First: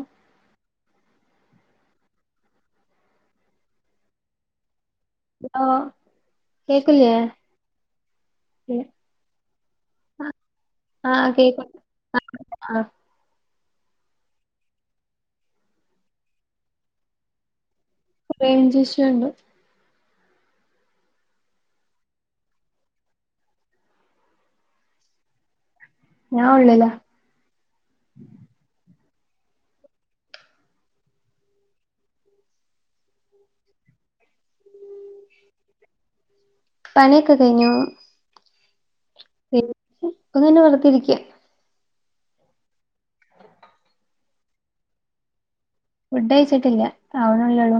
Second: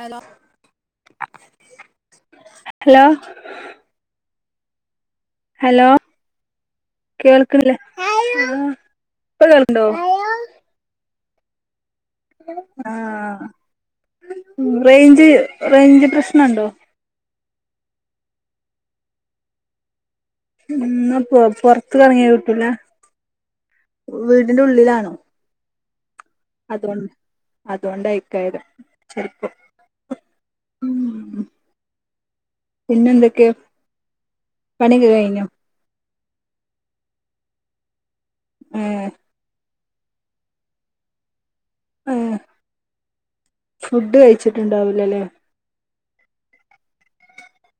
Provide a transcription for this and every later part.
Hello hello ഓ hello കേക്കില്ലേ കേൾക്കില്ലേ ആ പ്പ കേൾക് ണ്ടോ ആ ക്കേ [unintelligible] ആ റേഞ്ച് റേഞ്ച് പ്രശ്നണ്ടോ റേഞ്ച് ഇഷുണ്ട് ഉം പൊറത്ത്കറങ്ങിയ കിടുല വീടിന്റെ ഉള്ളിലാണോ ഞാൻ ഉള്ളിലാ അതൊണ്ട് അതൊണ്ടയ്ക്കാരം ചിലപ്പം പിന്നെന്തൊക്കെ പണികെ കഴിഞൊ പനിയൊക്കെ കഴിഞ്ഞു ഉം [unintelligible] വറുതിരിക്ക ഏ ഫുഡ് കഴിച്ചിട്ടുണ്ടാവില്ലല്ലേ ഫുഡ് കഴിച്ചിട്ടില്ല ആവ്ണല്ലൊള്ളൂ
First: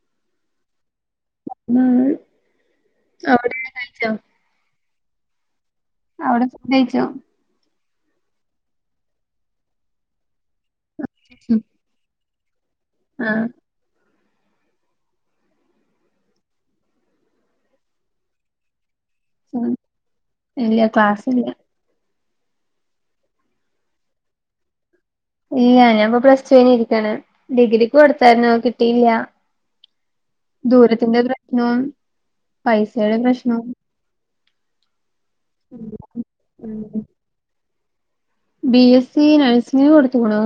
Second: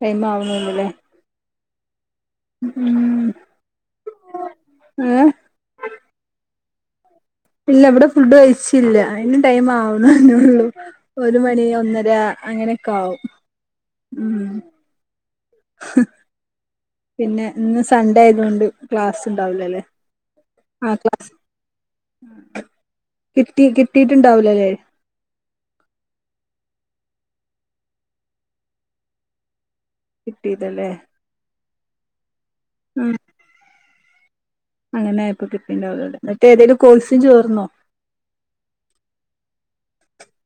ടൈം ആവുണള്ളുല്ലേ [unintelligible] ഉം അവിടെ കഴിച്ചോ [unintelligible] അവടെ ഫുഡയിചോ ഇല്ല വടെ ഫുഡ് കഴ്ച്ചില്ല അയ്ന് ടൈം ആവ്ണെന്നു ള്ളൂ ഒരു ഉം. മണി ഒന്നര അങ്ങെനെക്കവും ആ ഉം [unintelligible] പിന്നെ ഇന്ന് സൺഡേയതോണ്ട് ക്ലാസ്സ്ണ്ടാവ് ഉം. ലലേ ഇല്ല ആ ക്ലാസ് ക്ലാസ്സില്ല കിട്ടി കിട്ടീട്ട്ണ്ടാവ് ലലേ ല്ല്യാ ഞാൻപ്പൊ പ്ലെസ്റ്റുയ്നിര്ക്കാണ് ഡിഗ്രിക്ക് കൊട്ത്തായിര്ന്നു കിട്ടീല്ലാ കിട്ടിയതല്ലേ ദൂരത്തിന്റെ പ്രെശ്നും പൈസേടെ പ്രെശ്നും അങ്ങനായപ്പം കിട്ടീണ്ടാവുലലേ മറ്റേതേലും കോഴ്സിന് ചോർന്നോ ബി എസ് സി നഴ്സിങ്ങ്ന് കൊട്ത്ത്ക്ക്ണു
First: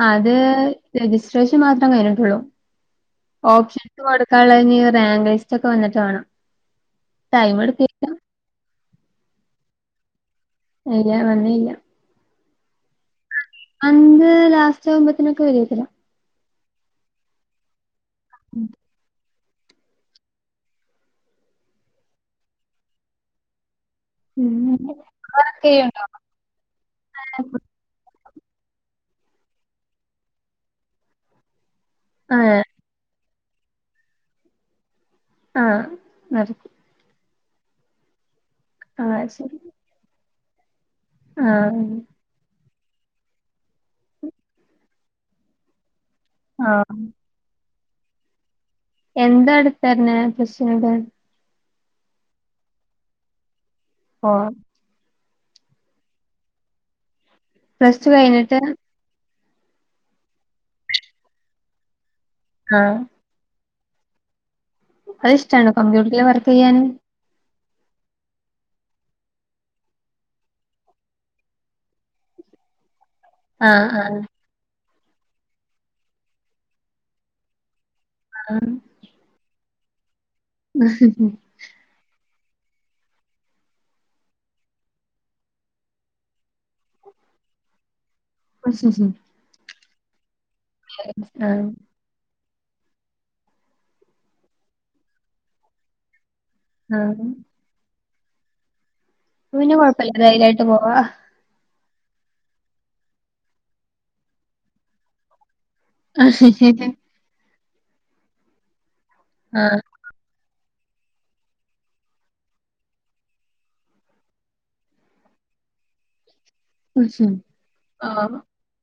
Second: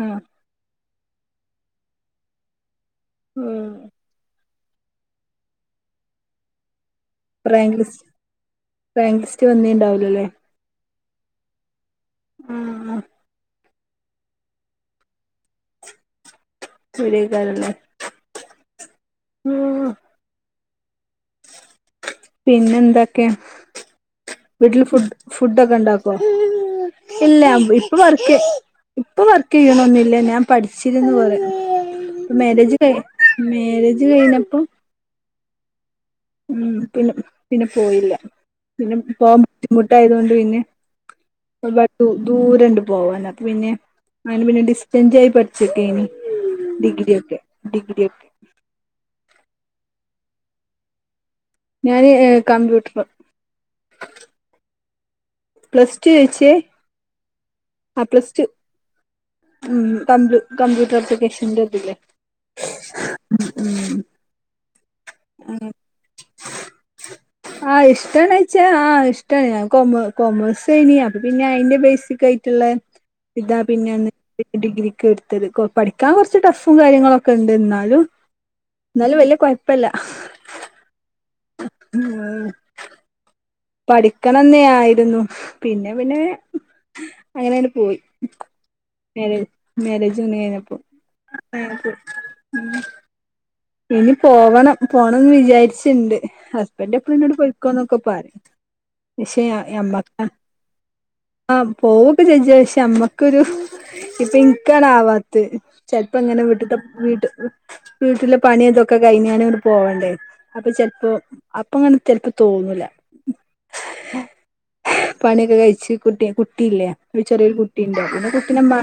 ആ അത് രജിസ്ട്രേഷൻ മാത്രം കഴിഞ്ഞ്ട്ടുള്ളൂ ഓപ്ഷൻ കൊടുക്കാൻള്ളെഞ്ഞി റേങ്ക് ലിസ്റ്റൊക്കെ വന്ന്ട്ട് വേണം ടൈം റേങ്ക് ലിസ് എടുത്തേക്കാം. റേങ്ക് ലിസ്റ്റ് വന്നീണ്ടാവുലലേ ഇല്ലാ വന്നീല്ലാ ആഹ് അന്ന് ലാസ്റ്റാവുമ്പോത്ത്നൊക്കെ വരോക്കാരം ചുരേക്കാരെല്ലേ ഉം [inaudible] പിന്നെന്തെക്കെയാ വീട്ടില് പിന്നെ ഫുഡ് വർക്ക് ഫുഡൊക്കെ ചെയ്യണ്ടോ? ണ്ടാക്കോ ഇല്ലാ ഇപ്പൊ വർക്ക് ഇപ്പൊ വർക്ക് ചെയ്യണൊന്നില്ല ഞാൻ പഠിച്ചിര്ന്ന് പറ ആഹ് മാരേജ് ട്ടെ മേരേജ് കഴ്ഞ്ഞപ്പം ആഹ് നിർത്തി ഉം പിന്നെ പിന്നെ പോയില്ല പിന്നെ ആഹ് പോവാൻ ശരി ബുദ്ധിമുട്ടായതോണ്ട് പിന്നെ ആഹ് ഒര്പാട് ദൂ ദൂരണ്ട് പോവാൻ അപ്പ പിന്നെ അയ്ന്പിന്നെ ഡിസ്റ്റൻൻ്റായി പഠിച്ചിട്ടേനി ആഹ് ഡിഗ്രിയൊക്കെ ഡിഗ്രിയൊക്കെ എന്താട്ത്തെര്ണേ വിഷയൊക്കെ ഞാന് കമ്പ്യൂട്ട്ർ ഓഹ് പ്ലെസ്ടു ജെയ്ച്ചേ ആ പ്ലസ് ടു ഉം ക കമ്പ്യൂട്ടർ അപ്ലിക്കേഷന്റെ ഇത് ല്ലേ ആഹ് ഉം ഉം അത്ഷ്ടാണോ കമ്പ്യൂട്ടർല് വർക്കെയ്യാന് ആഹ് ഇഷ്ടാണോച്ചാ ആഹ് ഇഷ്ടണ് ഞാൻ കൊമെ കൊമേഴ്സേനി അപ്പ പിന്നെ അയ്ന്റെ ബൈസികായ് ട്ട്ള്ളെ ഇതാ ആഹ് പിന്നൊന്ന് ആഹ് ഡിഗ്രിക്കെട്ത്തെത് പഠിക്കാൻ കൊറ്ച്ച് ട്ടഫും കാര്യങ്ങളൊക്കെണ്ട് ന്നാലും ആഹ് ന്നാലും വെല്ല്യ കൊഴ്പ്പല്ല [inaudible] പഠിക്കണെംന്നേ ആയിരുന്നു പിന്നെ പിന്നെ അങ്ങനേണ്ട് പോയി [unintelligible] മേരേജിന് മുന്നെയായിരുന്നപ്പോ ആഹ് കഴിഞ്ഞപ്പോ മ് ഇനി പോവണം പോണംന്ന് വിചാരിച്ച്ണ്ട് ഹസ്ബെൻ്റെപ്പളും ആഹ് ന്നോട് പയും ക്കോ ന്നൊക്കെ പറയും പക്ഷേ അപ്പൊ പിന്നെ കൊഴപ്പല്ല നമ്മക്ക ധൈര്യായിട്ട് പോവാ. ആഹ് പോവൊക്കെ ചേഞ്ചാ ക്ഷെമ്മക്കൊരു പ്പെൻകാണ് ആവാത്തെ ചെൽലപ്പോ ഇങ്ങനെ വീട്ടത്തെ ആഹ്. വീട്ട് വീട്ടിലെ പണിതൊക്കെ കഴിഞ്ഞാണ് ടെ പോവണ്ടേ അപ്പൊ ചെല്പ്പോ അപ്പങ്ങനെ ചെൽപ്പോ തോന്നുലാ പണിയൊക്കെ കഴിച്ചു കുട്ടി കുട്ടിയില്ലേ ഒരു ഉം. ചെറിയൊരു കുട്ടിയുണ്ട് പിന്നെ ആഹ്. കുട്ടിനെമ്മാ-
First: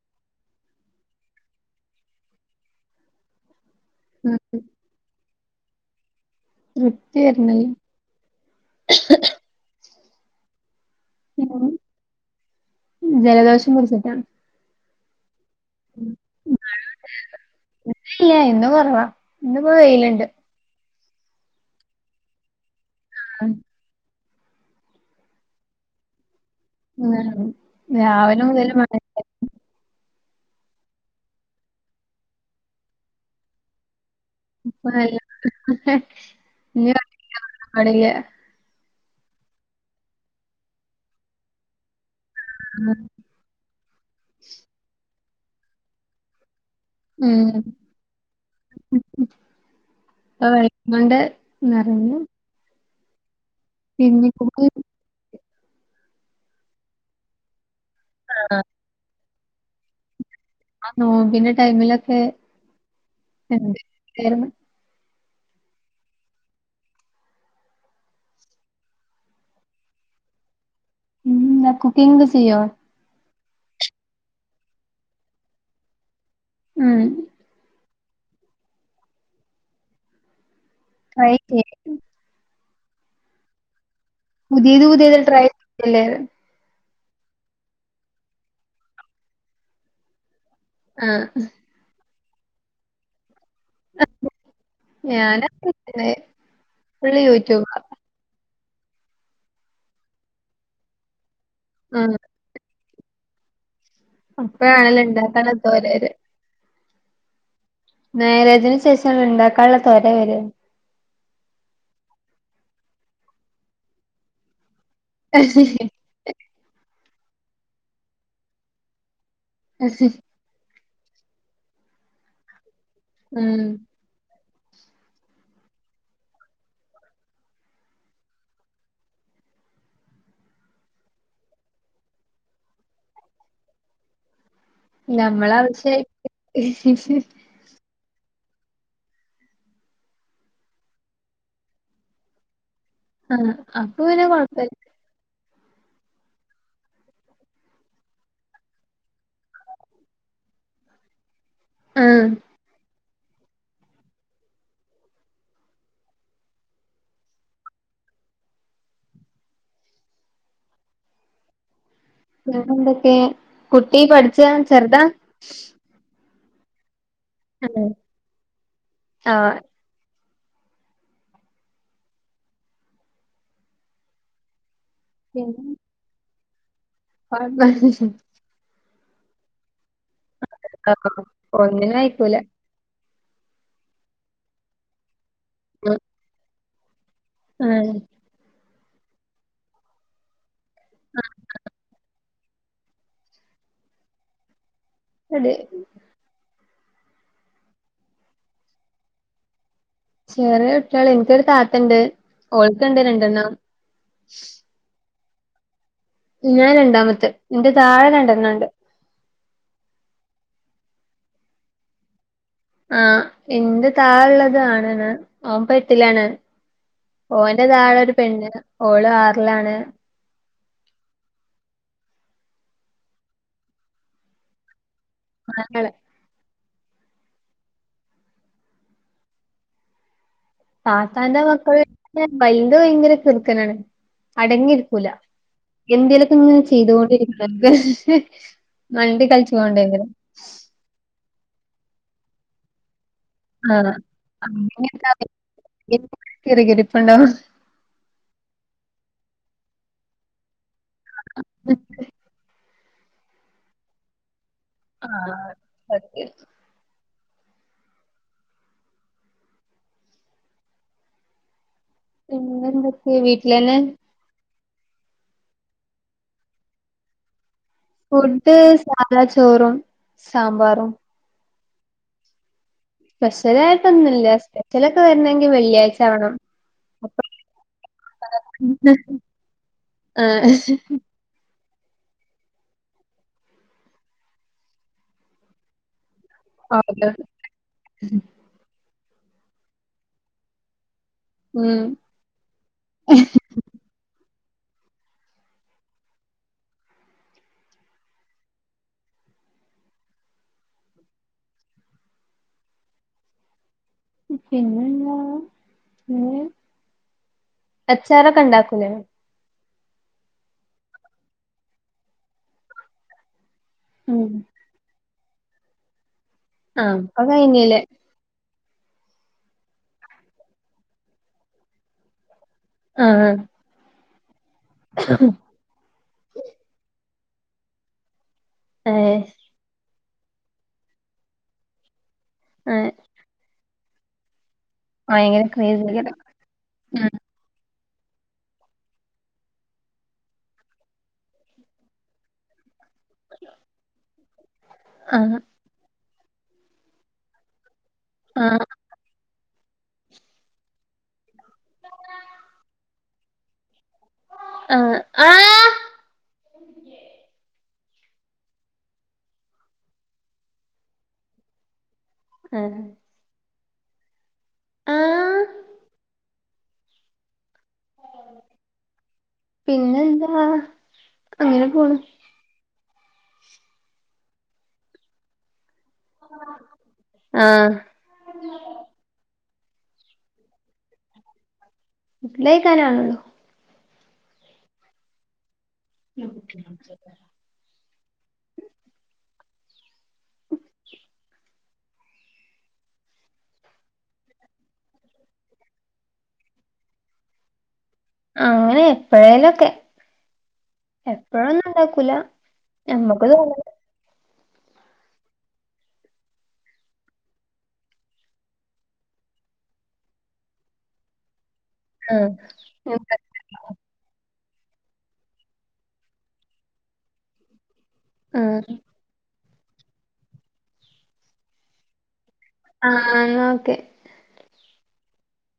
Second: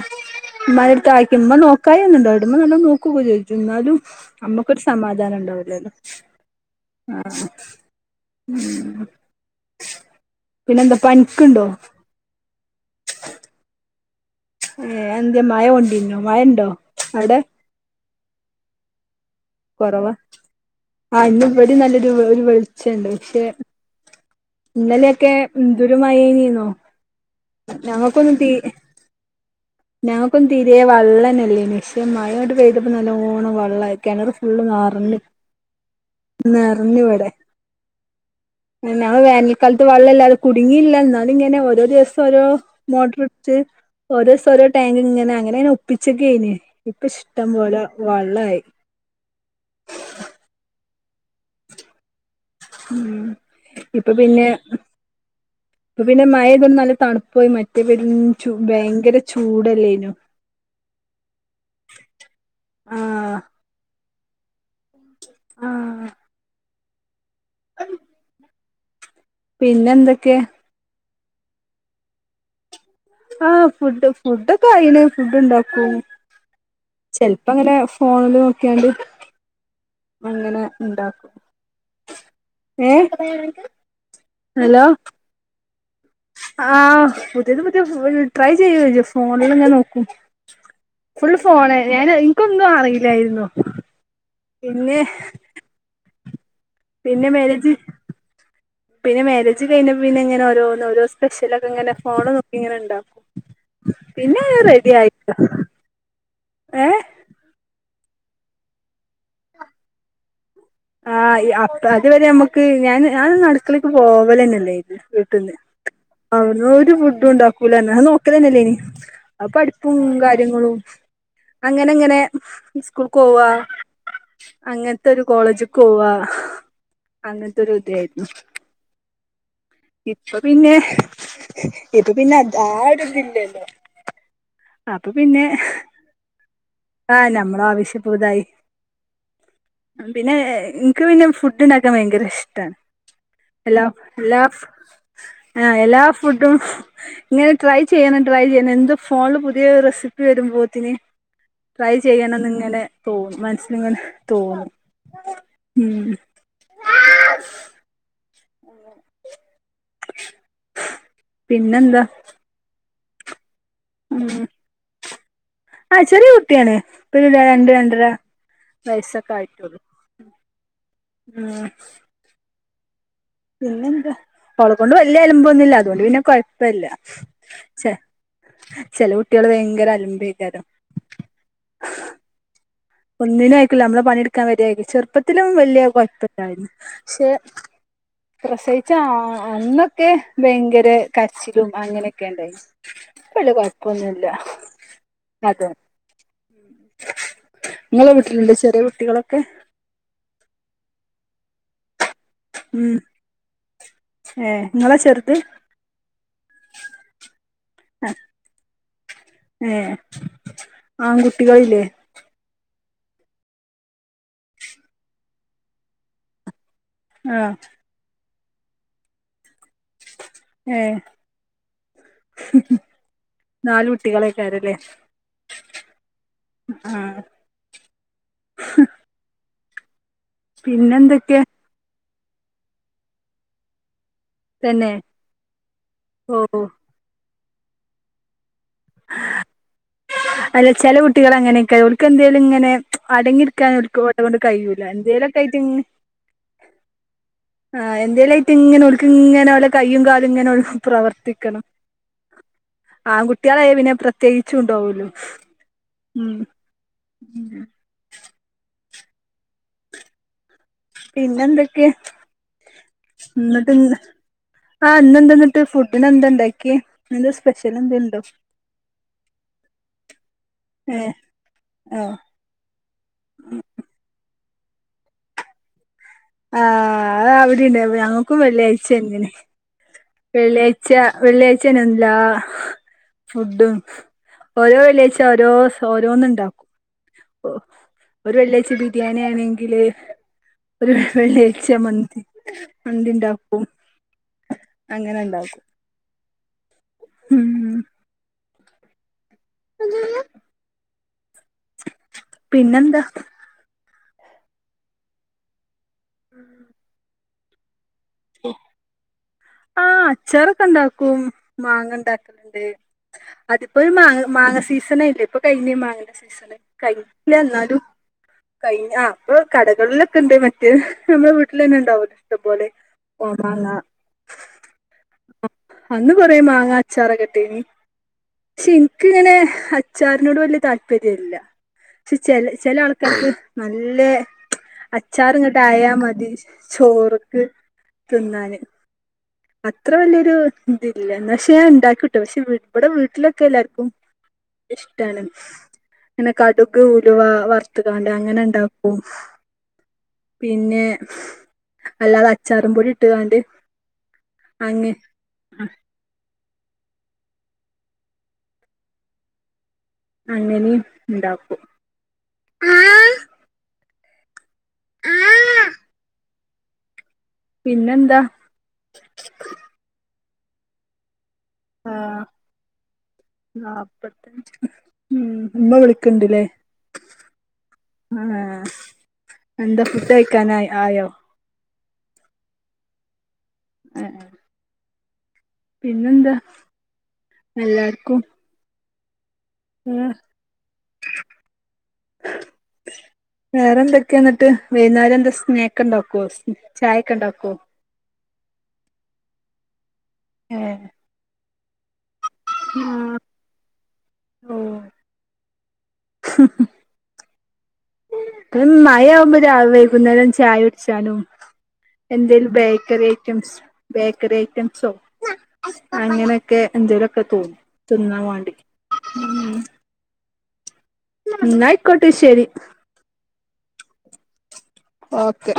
ഉമ്മൻ്റെടുത്ത് ആക്കി ഉമ്മ നോക്കായി ഒന്നുണ്ടോ ഉമ്മ നല്ലോ നോക്ക ഒക്കെ ചെയ്യും എന്നാലും ഉം അമ്മക്കൊരു സ- സമാധാനം ഉണ്ടാവൂലല്ലോ തൃപ്തി ആഹ് വരുന്നത് പിന്നെ എന്താ ഉം പനിക്ക്ണ്ടോ ജലദോഷം പിടിച്ചിട്ടാ ഏ അത് ന്ത്യ മഴ കൊണ്ടിന്നോ മഴ ഇണ്ടോ അവിടെ മനസിലായി ഇന്ന് കൊറവാ ഇന്നിപ്പോ കൊറവാ വെയിലുണ്ട്. ആഹ് ഇന്ന് ഇവടി നല്ലൊരു ഒരു വെളിച്ചണ്ട് പക്ഷെ ആഹ്. ഇന്നലെയൊക്കെ എന്തൊരു മയേനിന്നോ [unintelligible] ഞങ്ങക്കൊന്നും രാവിലെ തീ മുതല് മഴ ഞങ്ങക്കൊന്നും തിരെ വള്ളന്നെല്ലേനി പക്ഷേ മഴണ്ട് പെയ്തപ്പോ നല്ലോണം വള്ളായി കെണറ് ഫുള്ള് ഇപ്പ നിറഞ്ഞ് നല്ല നെറഞ്ഞിവിടെ ആണ്ലേ ഉം ഞങ്ങള് വേനൽക്കാലത്ത് വെള്ളല്ലതെ കുടുങ്ങിയില്ല എന്നാലും ഇങ്ങനെ ഓരോ ദിവസം ഓരോ മോട്ടർച്ച് ഓരോസം ഓരോ ടാങ്ക് ഇങ്ങനെ അങ്ങനെ അങ്ങനെ ഒപ്പിച്ചക്കെയ്നിം ഇപ്പ ഇഷ്ടം ഉം പോലെ വെള്ളായി മണ്ടെ നിറഞ്ഞും ഉം ഇപ്പൊ പിന്നി പിന്നെ [unintelligible] ഇപ്പൊ പിന്നെ മഴ പെയ്തോണ്ട് തണുപ്പും മറ്റേ പെരും ചൂ ഭയങ്കര ചൂടല്ലേയിനോ ആ നോമ്പിൻ്റെ ടൈമിലൊക്കെ ആ എന്തെക്കെയ്നു ആഹ് [unintelligible] പിന്നെന്തൊക്കെ ഉം കുക്കിംഗ് ഒക്കെ ചെയ്യോ ആഹ് ഫുഡ് ഫുഡൊക്കെ ആയിണ് ഫുഡ് ഉണ്ടാക്കും ഉം ചെലപ്പങ്ങനെ ഫോണില് നോക്കിയാണ്ട് അങ്ങനെ ഉണ്ടാക്കും ട്രൈ ചെയ്യ ഏഹ് പുതിയത് ഹലോ പുതിയത് ട്രൈ ചെയ്ല്ലേ ആഹ് പുതിയത് പുതിയ ട്രൈ ചെയ്യോ ഫോണിലിങ്ങനെ നോക്കും ഫുള്ള് ആഹ്. ഫോണ് ഞാൻ എനിക്കൊന്നും അറിയില്ലായിരുന്നു പിന്നെ ഞാനാെ [unintelligible] പിന്നെ മാരേജ് പിന്നെ മാരേജ് കഴിഞ്ഞപ്പോ പിന്നെ ഇങ്ങനെ ഓരോന്ന് ഓരോ സ്പെഷ്യലൊക്കെ ഇങ്ങനെ ആ ഫോൺ നോക്കി ഇങ്ങനെ ഇണ്ടാക്കും പിന്നങ്ങനെ റെഡി അപ്പഴാണല്ലോ ആയിട്ടോ ഇണ്ടാക്കാനുള്ള തോര വര. ഏഹ് മേരേജിന് ശേഷാണ് ഉണ്ടാക്കാനുള്ള തൊര വര ആഹ് അപ്പ അതുവരെ നമ്മുക്ക് ഞാൻ ഞാനൊന്നും അടുക്കളേക്ക് പോവലന്നെല്ലേര്ന്ന് വീട്ട്ന്ന് അവ്ട്ന്നെരു ഫുഡും ഇണ്ടാക്കൂല ഞാൻ നോക്കലന്നെല്ലനി ആ പഠിപ്പും കാര്യങ്ങളും അങ്ങനെ അങ്ങനെ സ്കൂൾക്കോവാ ഉം അങ്ങനത്തെ ഒരു കോളേജ് കോവ അങ്ങനത്തെരു ഇതായിരുന്നു ഇപ്പൊ പിന്നെ ഇപ്പ പിന്നെ ആ ഒരു ഇതില്ലല്ലോ അപ്പൊ പിന്നെ നമ്മളാവശ്യായിട്ട് ആഹ് നമ്മ ആവശ്യപ്പതായി പിന്നെ ഏഹ് ഇൻക്ക് പിന്നെ ഫുഡ് ഉണ്ടാക്കാൻ ഭയങ്കര ഇഷ്ടാണ് ആ എല്ലാ അപ്പൊ പിന്നെ എല്ലാ കൊഴപ്പല്ല. ആഹ് എല്ലാ ഫുഡും ഇങ്ങനെ ട്രൈ ചെയ്യണം ട്രൈ ചെയ്യണം എന്ത് ഫോണില് പുതിയ റെസിപ്പി വരുമ്പോത്തിന് ട്രൈ ആ ചെയ്യണന്ന് ഇങ്ങനെ തോന്നും മനസ്സിലിങ്ങനെ തോന്നും ഉം അതെ പിന്നെന്താ വേറെ എന്തൊക്കെ കുട്ടി പഠിച്ച ചെറുതാ ആഹ് ചെറിയ കുട്ടിയാണ് ഇപ്പ ഇതാ രണ്ട് ഉം. രണ്ടര വയസ്സൊക്കെ ആ ആയിട്ടുള്ളൂ ആഹ് പിന്നെ എന്താ ഓളെ കൊണ്ട് വലിയ പിന്നെ അലമ്പൊന്നുല്ല അതുകൊണ്ട് പിന്നെ കൊഴപ്പല്ല കൊഴപ്പ ചെ ചെലൊട്ട്യള് ഭയങ്കര അലമ്പേകാരം ഒന്നിനും അയിക്കൂല ഒന്നിനും അയിക്കൂല്ല നമ്മളെ പണിയെടുക്കാൻ വരരി ചെറുപ്പത്തിലും വല്യ കുഴപ്പല്ലായിരുന്നു പക്ഷെ ആഹ് പ്രസവിച്ച അന്നൊക്കെ ഭയങ്കര കര്ച്ചിലും അങ്ങനൊ പ്പൊല്യ കൊഴപ്പൊന്നുല്ല അട് ആ ങ്ങളെ വീട്ടിലുണ്ട് ചെറിയെ കുട്ടികളൊക്കെ ചെറ്യേ കുട്ട്യള് എനിക്കൊരു താത്തണ്ട് ഓൾക്കുണ്ട് രണ്ടെണ്ണം ഏഹ് ങ്ങളാ ചെറുത് ഞാൻ രണ്ടാമത്തെ എന്റെ താഴെ രണ്ടെണ്ണംണ്ട് ഏഹ് ആൺകുട്ടികള്ല്ലേ ആഹ് എന്റെ താഴള്ളത് ആണാണ് ഓൻ പട്ടിലാണ് ആ ഓന്റെ തായെ ഒരു പെണ്ണ് ഓള് ആർലാണ് ഏഹ് ന്നാല് കുട്ടികളെയ്ക്കാരല്ലേ [unintelligible] ആഹ് പിന്നെന്തൊക്കെ താത്താന്റെ മക്കള് വൽത് ഭയങ്കര കിർകനാണ് തന്നെ അടങ്ങിയിരിക്കൂല ഓ എന്തേലൊക്കെന്ന് ചെയ്തൊണ്ടിരിക് വെർതെ മണ്ടി കൾച്ചി [unintelligible] അല്ല ചെല കുട്ടികൾ അങ്ങനെയൊക്കെ ഓൽക്കെന്തെലും ഇങ്ങനെ അടങ്ങി കാട് ആഹ് കൊട്ടണ്ട് കഴൂല എന്തേലൊക്കെയിട്ട്ങ്ങനെ കിറുകിറുപ്പുണ്ടാവും. ആഹ് എന്തേലായ്ട്ട് ഇങ്ങനെ ഓൽക് ഇങ്ങനെ ഓലെ കയ്യും കാലും ഇങ്ങനെ [unintelligible] പ്രവർത്തിക്കണം ആൺകുട്ട്യളായ പിനെ പ്രത്യേകിച്ച്ണ്ടോ ലും ആഹ് സത്യം. ഉം പിന്നെന്തൊക്കെ പിന്നെ എന്തൊക്കെ വീട്ടിലെന്നെ ആഹ് ഇന്നെന്തന്നട്ട് ഫുഡിന് എന്ത ഇണ്ടാക്ക്യേ ന്നെന്തസ് സ്പെഷലെന്തേ ഫുഡ് സാദാ ചോറും സാമ്പാറും ഏഹ് ആഹ് സ്പെഷ്യലായ്ട്ടൊന്നുല്ല സ്പെഷ്യലൊക്കെ വരണെങ്കിൽ വെള്ളിയാഴ്ച ആവണം അപ്പൊ ആഹ് അഹ് അവിടീണ്ട് ഞങ്ങക്കും വെള്ളിയാഴ്ചങ്ങനെ ആഹ് വെള്ളിയാഴ്ച്ച വെള്ളിയാഴ്ച്ചനല്ലാ ഫുഡും ഓരോ വെള്ളിയായ്ച്ച ഓരോസ് ഓരോന്ന്ണ്ടാ ഓഹ് ഒരു വെള്ളിയാഴ്ച ബിരിയാണി ആണെങ്കില് ഒരു വെള്ളിയഴിച്ച ഉം മന്തി മന്തിണ്ടാക്കും അങ്ങനെണ്ടാക്കും സല്ലില്ല പിന്നെന്താ പിന്നെന്താ ഉം അച്ചാറൊക്കെ ണ്ടാക്കൂലേ ആഹ് അച്ചാറൊക്കെ ഇണ്ടാക്കും മാങ്ങ ഉണ്ടാക്കല്ണ്ട് അതിപ്പോയ് മാങ്ങ, ഉം മാങ്ങ സീസണ് ആയില്ലെ. ഇപ്പൊ കഴിഞ്ഞ് മാങ്ങ ൻ്റെ സീസൺ. ആഹ് അപ്പൊ കയ്ഞ്ഞിട്ടില്ല ന്നാലും. കഴിഞ്ഞില്ലേ കൈഞ്ഞ്, ആ അപ്പൊ കടകളിലൊക്കെണ്ട്. മറ്റേ നമ്മളെ വീട്ടിലന്നെ ഉണ്ടാവുല്ലോ ഇഷ്ടംപോലെ കോമാങ്ങ. ഹ് ഹ് അന്ന് കൊറേ മാങ്ങാ അച്ചാറൊക്കെട്ടീനി. ക്ഷെ ഏഹ് ഇൻക്ക്ങ്ങനെ അച്ചാറിനോട് വല്യ താല്പര്യ ഇല്ല. ക്ഷെ ചെല, ചെല ഏഹ് ആൾക്കാർക്ക് നല്ലെ ഭയങ്കര അച്ചാറ്ങ്ങട്ട് ആയാ ക്രേസിയേക്കാരം മതി. ഉം ചോറ്ക്ക് തിന്നാന്. അത്ര വല്യോരു ഇതില്ല. ന്ന പക്ഷെ ഞാൻ ഉണ്ടാക്കു ട്ടോ. പക്ഷെ വടെ വീട്ടിലൊക്കെ എല്ലാർക്കും ഇഷ്ടാണ്. ആഹ് ങ്ങനെ കടുക്, ഉലുവ, വർ ത്ത് കാണ്ട്, ആഹ് അങ്ങനെണ്ടാക്കും പിന്നെ, അല്ലാതെ അച്ചാറുംപൊടി ഇട്ട് കാണ്ട് അഹ് ആഹ്... അങ്ങനിം ണ്ടാക്കും. എഹ് ആഹ്‌... പിന്നെന്താ? പിന്നെന്താ..? അങ്ങനെ ആ പോണ് നാപ്പത്തഞ്ച് ഉം ഉമ്മ വിളിക്ക്ണ്ട്ല്ലേ ആഹ് ആഹ്... എന്താ ഫുഡ് കഴിക്കാന ആയോ? ഫുഡ് കഴിക്കാൻ ആവ്ണു ളളു. ഏഹ് പിന്നെന്താ? എല്ലാർക്കും. ഏഹ് [inaudible] വേറെ എന്തൊക്കെ ന്നട്ട്? വൈന്നാര എന്താ സ്നാക്ക് ണ്ടാക്കുവോ? ചായ ക്കെണ്ടാക്കുവോ? അങ്ങനെ എപ്പോഴേലൊക്കെ. ഏഹ് എപ്പഴൊന്നുംണ്ടാക്കൂല. ഞമ്മക്ക് തോന്നല ഹ് ഹ്.. മഴയാവുമ്പോ രാ വൈകുന്നേരം ചായൊട്ച്ചാനും. ആഹ് എന്തേലും ബേക്കറി ഐറ്റംസ്. ബേക്കറി ഐറ്റംസോ, അങ്ങനെയൊക്കെ, എന്തേലൊക്കെ തോന്നും തിന്നാ വാണ്ടി. ആഹ് ന്നാ ഐക്കോട്ടെ ശരി. ആഹ്... ആ.. ഓക്കെ ഓക്കെ